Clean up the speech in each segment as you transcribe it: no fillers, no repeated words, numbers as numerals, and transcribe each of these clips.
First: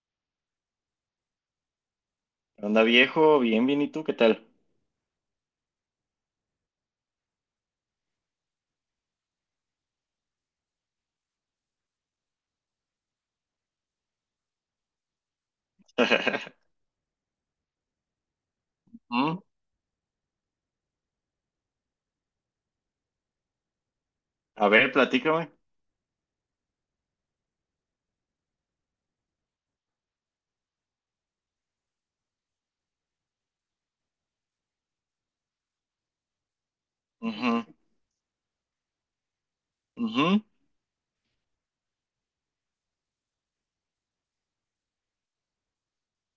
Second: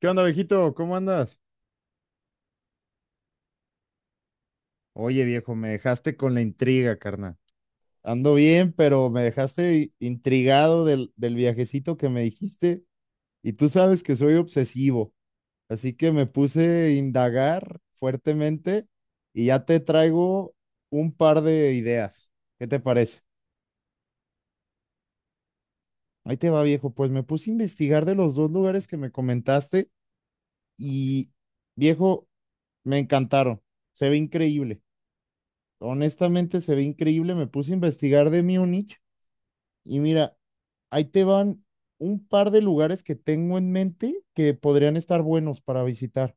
¿Qué onda, viejito? ¿Cómo andas? ¿Qué onda, viejo? Bien, bien, ¿y tú qué tal? Oye, viejo, me dejaste con la intriga, carnal. Ando bien, pero me dejaste intrigado del viajecito que me dijiste. Y tú sabes que soy obsesivo, así que me puse a indagar fuertemente ¿Mm? y ya te traigo un par de ideas. ¿Qué te parece? A ver, platícame. Ahí te va, viejo. Pues me puse a investigar de los dos lugares que me comentaste y, viejo, me encantaron. Se ve increíble. Honestamente se ve increíble. Me Ujú, puse a investigar de Múnich y mira, ujú. ahí te van un par de lugares que tengo en mente que podrían estar buenos para visitar.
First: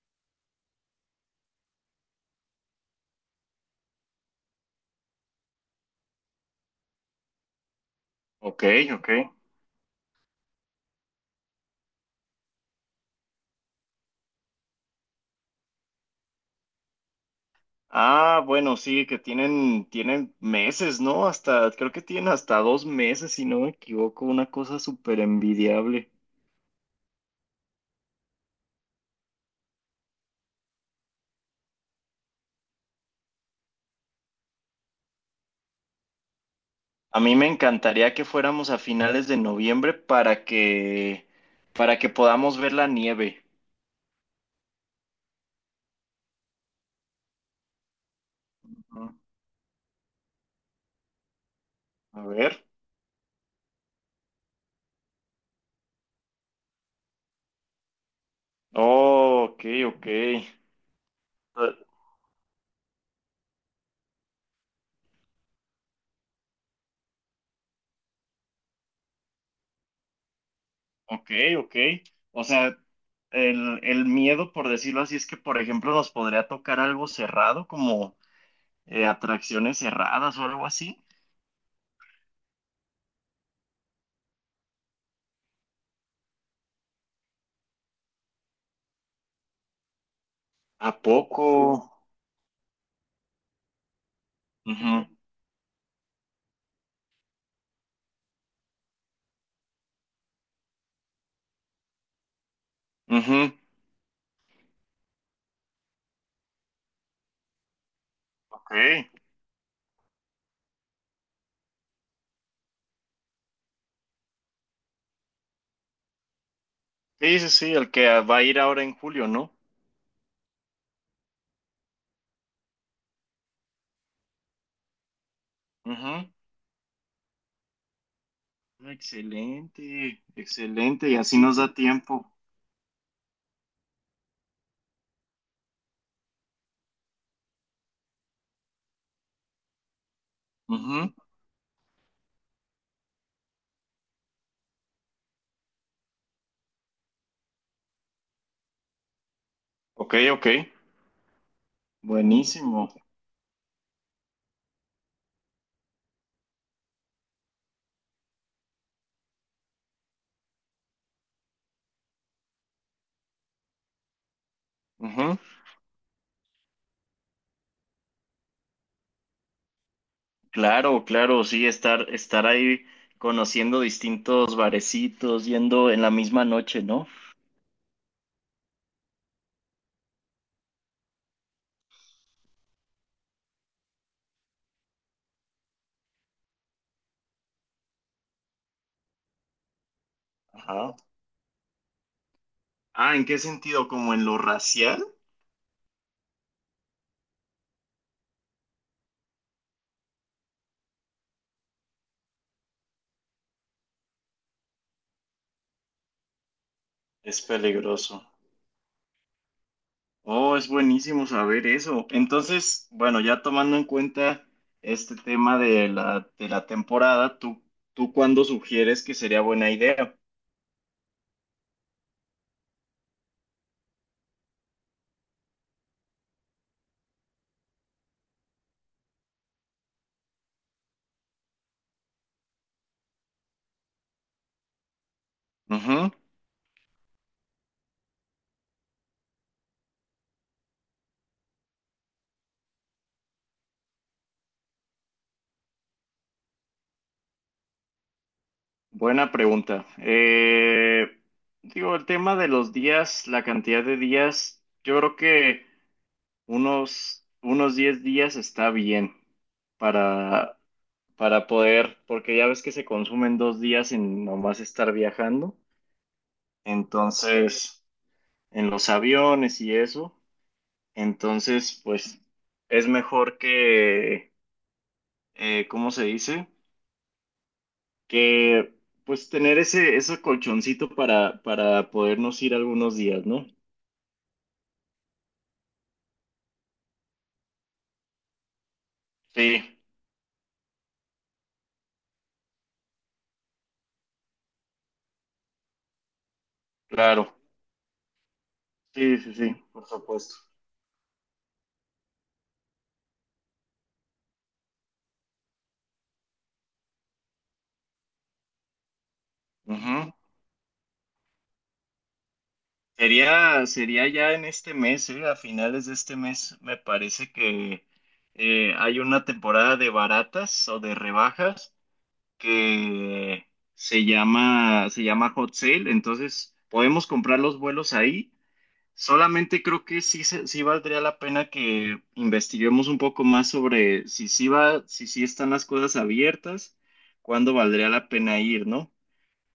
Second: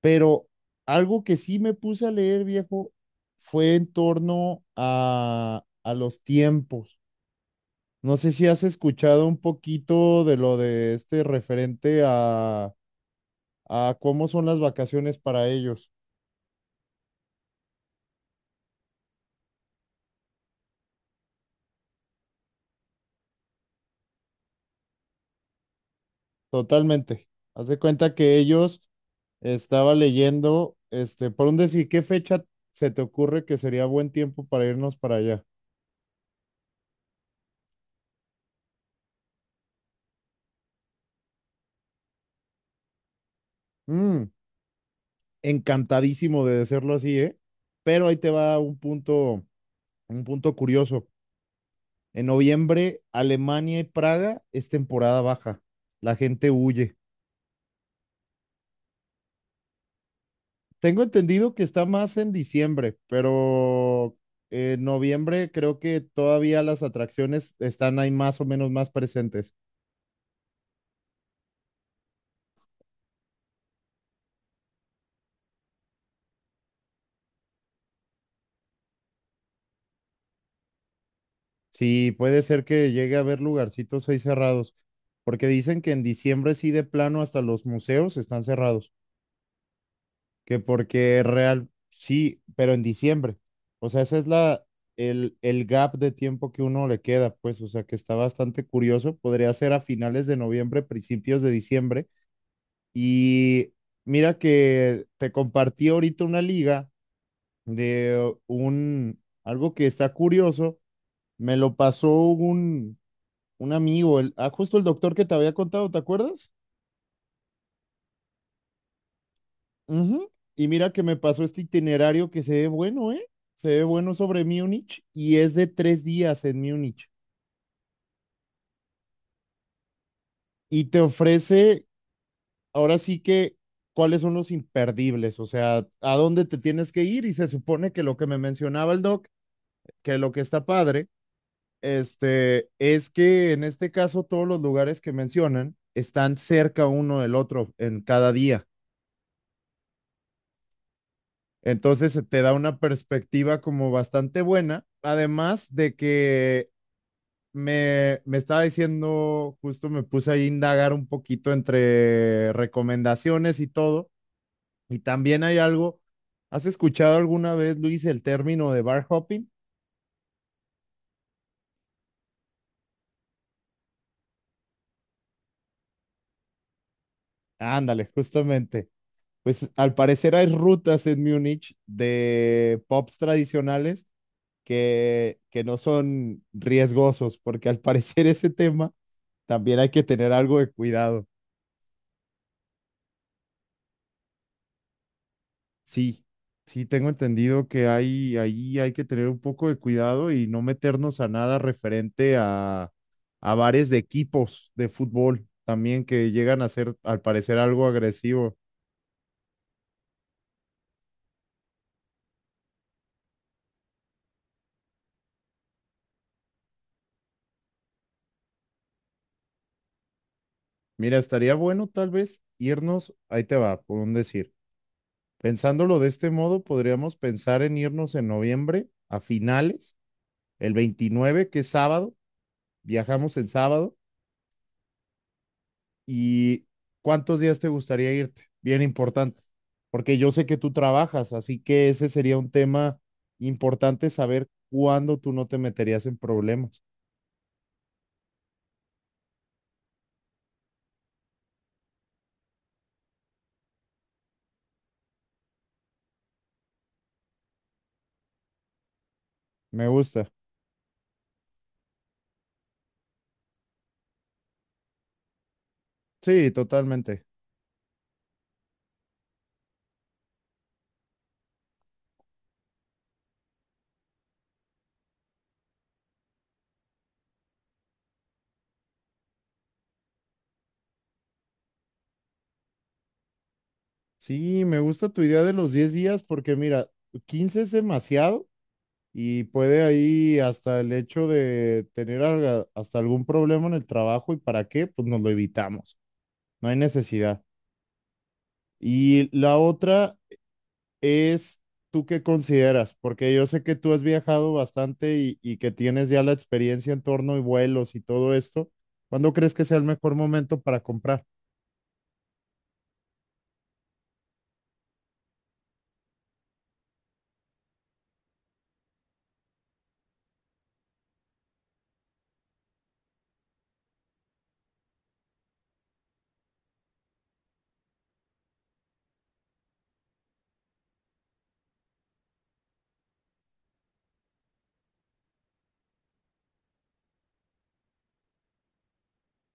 Pero algo que sí me puse a leer, viejo, fue en torno a los tiempos. No sé si has Ok, ok. escuchado un poquito de lo de este referente a cómo son las vacaciones para ellos. Ah, bueno, sí, que tienen, tienen meses, ¿no? Hasta, creo que tienen hasta 2 meses, si no me equivoco, una cosa súper envidiable. Totalmente. Haz de cuenta que ellos estaba leyendo, este, por un decir, ¿qué fecha se te ocurre que sería buen tiempo para irnos para allá? A mí me encantaría que fuéramos a finales de noviembre para para que podamos ver la nieve. Mm, Encantadísimo de decirlo así, ¿eh? Pero ahí te va Ujú. Un punto curioso. En A ver. noviembre, Alemania y Praga es temporada baja. La gente huye. Oh, ok, Tengo entendido que está ok. más en diciembre, pero en noviembre creo que todavía las atracciones están ahí más o menos más presentes. Ok, ok. O sea, el miedo, por decirlo así, es que, por ejemplo, nos podría tocar algo cerrado, como atracciones cerradas o algo así. Sí, puede ser que llegue a haber lugarcitos ahí cerrados, porque dicen que en diciembre sí de plano hasta los museos están cerrados, que ¿A porque real, poco? sí, pero en diciembre. O sea, esa es la, Ujú, el gap de tiempo que uno le queda, pues, o sea, que está bastante curioso. Podría ser a finales de noviembre, principios de diciembre. ujú, Y mira que te compartí ahorita una liga de Ok. un, algo que está curioso. Me lo pasó un amigo, justo el doctor que te había contado, ¿te acuerdas? Sí, sí, sí, el que va a ir ahora en julio, ¿no? Ujú. Y mira que me pasó este itinerario que se ve bueno, ¿eh? Se ve bueno sobre Múnich y es de tres Ujú. días en Múnich. Excelente, Y te excelente. Y así nos da ofrece, tiempo. ahora sí que, cuáles son los imperdibles, o sea, a dónde te tienes que ir. Y se supone que lo que me mencionaba el doc, que lo que está padre, Ujú. este, es que en este caso todos los lugares que mencionan están cerca uno del otro en cada día. Ok, ok. Entonces se te da una Buenísimo. perspectiva como bastante buena, además de que me estaba diciendo, justo me puse ahí a indagar un poquito entre recomendaciones y todo, y Ujú. también hay algo, ¿has escuchado alguna vez, Luis, el término de bar hopping? Claro, claro, sí, estar ahí conociendo distintos barecitos, yendo en la misma noche, ¿no? Ándale, justamente. Pues al parecer hay rutas en Múnich de pubs tradicionales que no son riesgosos, porque al parecer ese tema también hay que tener algo de Ajá. cuidado. Ah, ¿en qué sentido? ¿Como en lo racial? Sí, sí, tengo entendido que hay, ahí hay que tener un poco de cuidado y no meternos a nada referente a bares de equipos de fútbol también que llegan a ser, al Es parecer, algo peligroso. agresivo. Oh, es buenísimo saber eso. Entonces, bueno, ya tomando en cuenta este tema de de la temporada, ¿tú, tú cuándo sugieres que sería buena idea? Mira, estaría bueno tal vez irnos, ahí te va, por un decir. Pensándolo de este modo, podríamos pensar en irnos en noviembre a finales el 29 que es sábado, viajamos el sábado. Ujú. ¿Y cuántos días te gustaría irte? Bien importante, porque yo sé que tú trabajas, así que ese sería un tema importante saber cuándo tú no te meterías en problemas. Buena pregunta. Digo, el tema de los días, la cantidad de días, yo creo que... unos 10 días está bien Me gusta. para, para poder, porque ya ves que se consumen 2 días en nomás estar viajando. Sí, totalmente. Entonces, en los aviones y eso, entonces, pues es mejor que, ¿cómo se dice? Que pues tener ese colchoncito para podernos ir algunos días, ¿no? Sí, me gusta tu idea de los 10 días porque mira, 15 es demasiado y Sí, puede ahí hasta el hecho de tener hasta algún problema en el trabajo y para qué, pues nos lo evitamos. No hay claro. necesidad. Sí, Y sí, sí, la por otra supuesto. es, ¿tú qué consideras? Porque yo sé que tú has viajado bastante y que tienes ya la experiencia en torno y vuelos y todo esto. ¿Cuándo crees que sea el Ujú. mejor momento para comprar? Sería, sería ya en este mes, a finales de este mes, me parece que hay una temporada de baratas o de rebajas que se llama Hot Sale, entonces podemos comprar los vuelos ahí. Solamente creo que sí, sí valdría la pena que investiguemos un poco más sobre si sí va, si sí están las cosas abiertas, cuándo valdría la pena ir, ¿no?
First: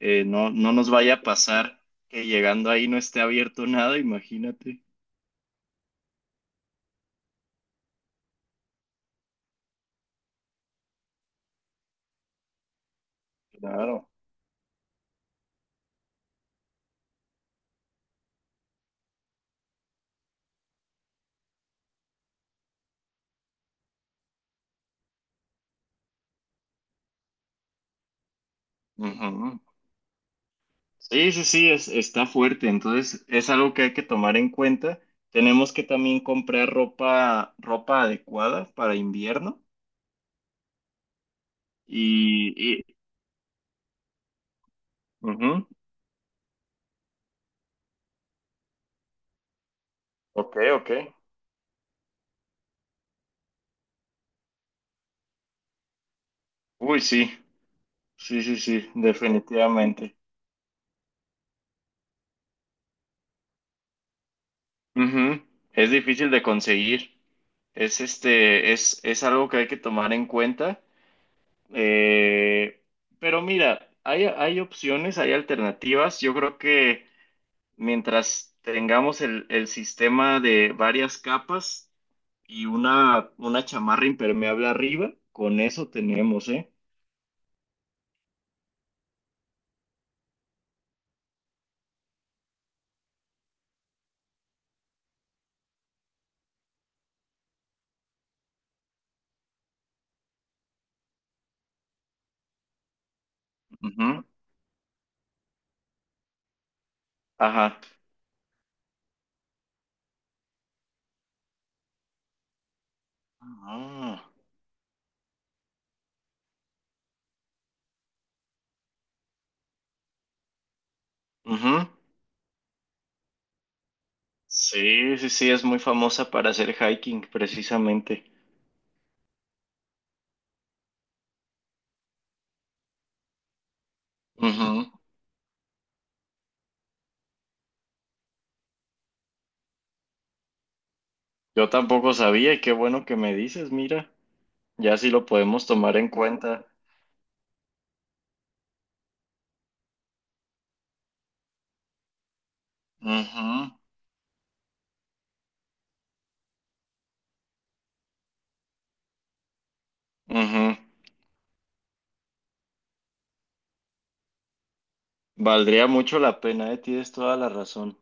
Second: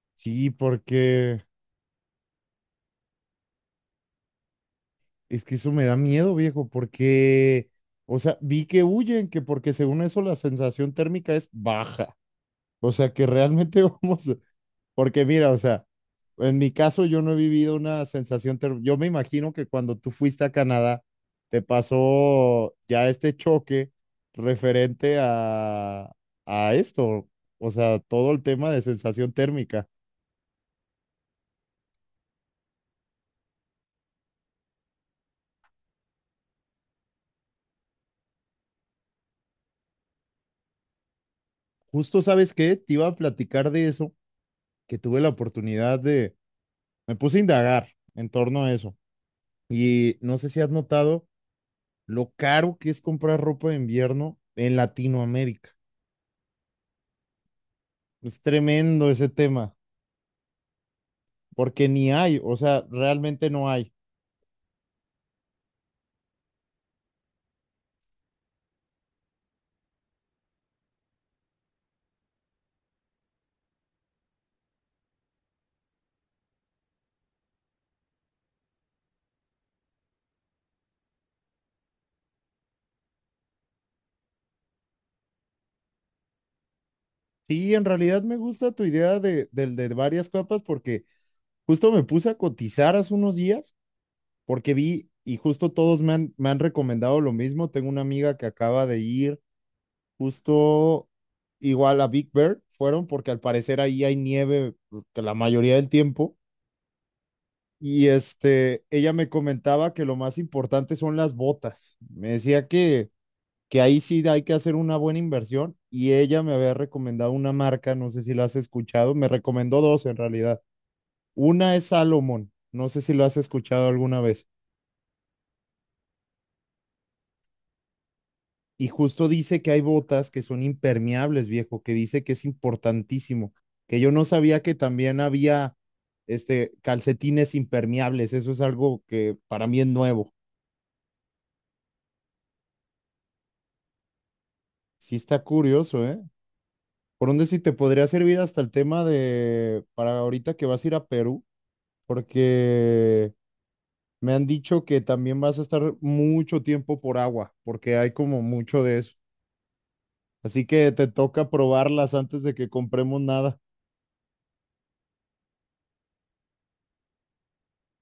No, Sí, no nos vaya a porque pasar que llegando ahí no esté abierto nada, imagínate. es que eso me da miedo, viejo, porque, o sea, vi que huyen, que porque según eso la sensación térmica es baja. O sea, que realmente Claro. vamos, porque mira, o sea, en mi caso yo no he vivido una sensación terrible. Yo me imagino que cuando tú fuiste a Canadá, te pasó ya este choque referente a esto, o sea, todo el tema de sensación Ujú. térmica. Sí, sí, sí, es, está fuerte, entonces es algo que hay que tomar en cuenta. Tenemos que también comprar ropa, ropa adecuada para invierno Justo, ¿sabes y, qué? y Te iba a platicar de eso, que tuve la ujú. oportunidad de, me puse a indagar en torno a eso. Y no sé Ok, si has ok. notado lo caro que es comprar ropa de invierno en Latinoamérica. Uy, sí, sí, Es sí, sí, tremendo ese tema. definitivamente. Porque ni hay, o sea, realmente no hay. Ujú. Es difícil de conseguir. Es es algo que hay que tomar en cuenta. Eh, pero mira, hay opciones, hay alternativas. Yo creo que mientras tengamos el sistema de varias capas y una chamarra impermeable arriba, con eso tenemos, ¿eh? Sí, en realidad me gusta tu idea de, del de varias capas porque justo me puse a cotizar hace unos días porque vi y justo todos me han recomendado lo mismo. Tengo una amiga que acaba de ir justo igual a Big Bear, fueron porque al parecer ahí hay Ujú, nieve que la mayoría del tiempo. Ajá. Y este, ella me comentaba que lo más importante son las botas. Me decía que ahí sí Ah, hay que hacer una buena inversión y ella me había recomendado una marca, no sé si la has escuchado, me recomendó dos en realidad. Una es ujú. Salomon, no sé si lo has escuchado alguna vez. Sí, sí, sí, es muy famosa para hacer hiking, precisamente. Y justo dice que hay botas que son impermeables, viejo, que dice que es importantísimo, que yo no sabía que Ujú. también había este calcetines impermeables, eso es algo que para mí es nuevo. Yo tampoco sabía y qué bueno que me dices, mira, ya sí Sí lo está podemos tomar curioso, en ¿eh? cuenta. Por donde sí te podría servir hasta el tema de para ahorita que vas a ir a Perú, porque Ujú, me han dicho que también vas a estar mucho tiempo por agua, porque hay como mucho de eso. Así ujú. que te toca probarlas antes de que compremos nada. Valdría mucho la pena, ¿eh? Tienes toda la razón.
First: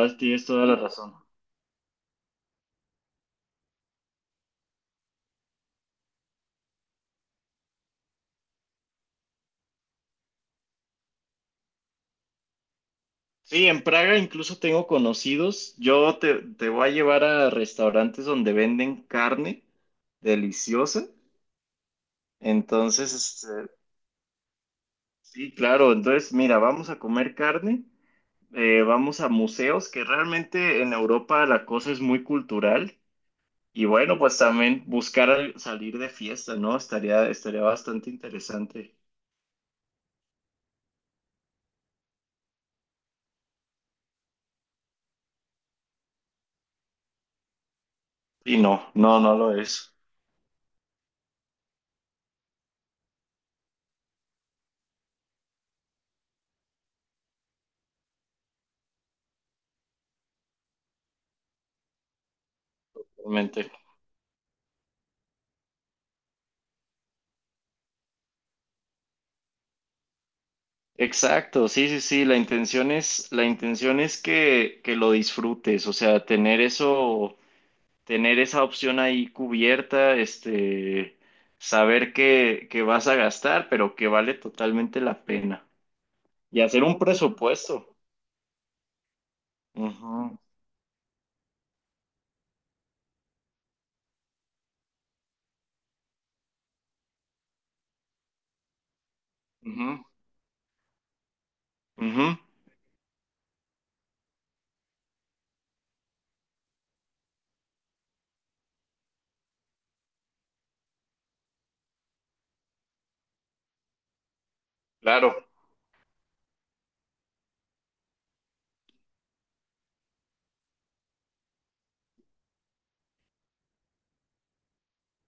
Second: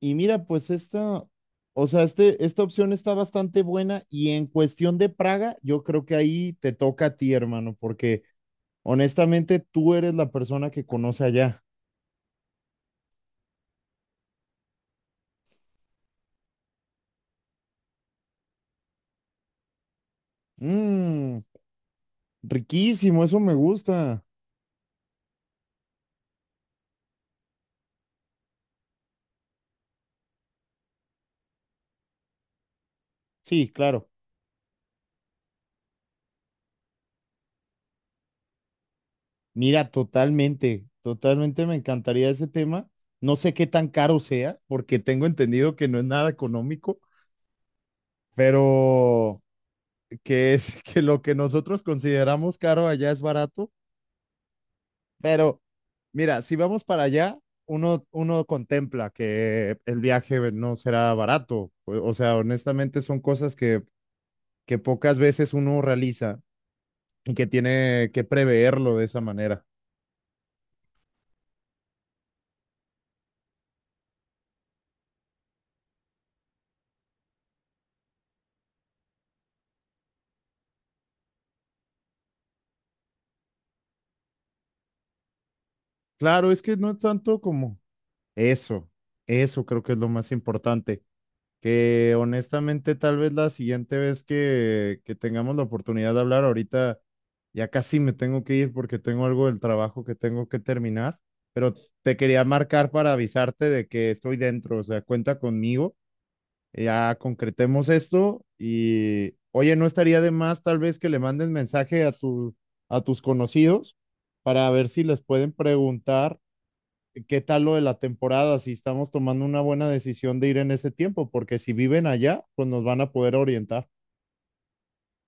Y mira, Tienes toda pues la razón. esta, o sea, este, esta opción está bastante buena y en cuestión de Praga, yo creo que ahí te toca a ti, hermano, porque honestamente tú eres la persona que conoce allá. Sí, en Praga incluso tengo conocidos. Yo te voy a llevar a restaurantes donde venden carne deliciosa. Mmm, Entonces, Riquísimo, eso me este, gusta. sí, claro. Entonces, mira, vamos a comer carne, vamos a museos, que realmente en Europa la cosa es muy cultural. Sí, Y claro. bueno, pues también buscar salir de fiesta, ¿no? Estaría, estaría bastante interesante. Mira, totalmente, totalmente me encantaría ese tema. No sé qué tan caro sea, porque tengo entendido que no es nada económico, Y no, no, no pero lo es, que es que lo que nosotros consideramos caro allá es barato. Pero mira, si vamos para allá, uno contempla que el viaje no será barato. O sea, honestamente son cosas realmente. que pocas veces uno realiza y que tiene que preverlo de esa manera. Exacto, sí, sí, sí, la intención es que lo disfrutes, o sea, tener eso, tener esa opción ahí cubierta, este, saber que vas a gastar, pero que vale totalmente la pena. Claro, es Y que hacer no es un tanto como presupuesto. Eso, eso creo que es lo más Ujú, importante. Que honestamente, tal vez la siguiente vez que tengamos la oportunidad de hablar, ahorita ya casi me tengo que ir porque tengo algo del trabajo ujú, que tengo que terminar, pero te ujú, quería marcar para avisarte de que estoy dentro, o sea, cuenta conmigo, ya concretemos esto y, oye, no estaría de más tal vez que le mandes mensaje a tus conocidos para ver si les Claro, pueden preguntar qué tal lo de la temporada, si estamos tomando una buena decisión de ir en ese tiempo, porque si viven allá, pues nos van a poder orientar.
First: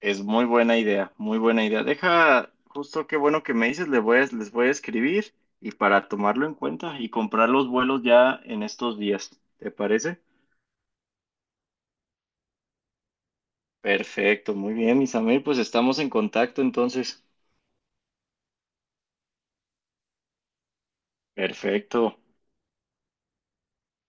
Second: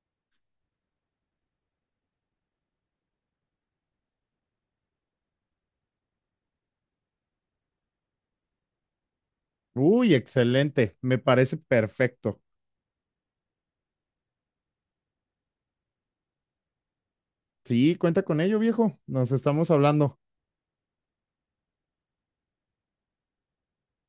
es muy buena idea, muy buena idea. Deja, justo qué bueno que me dices, les voy les voy a escribir y para tomarlo en cuenta y comprar los vuelos ya en estos días, ¿te Uy, parece? excelente, me parece perfecto. Perfecto, muy bien, Isamel, pues estamos en contacto entonces. Sí, cuenta con ello, viejo. Nos estamos hablando. Perfecto.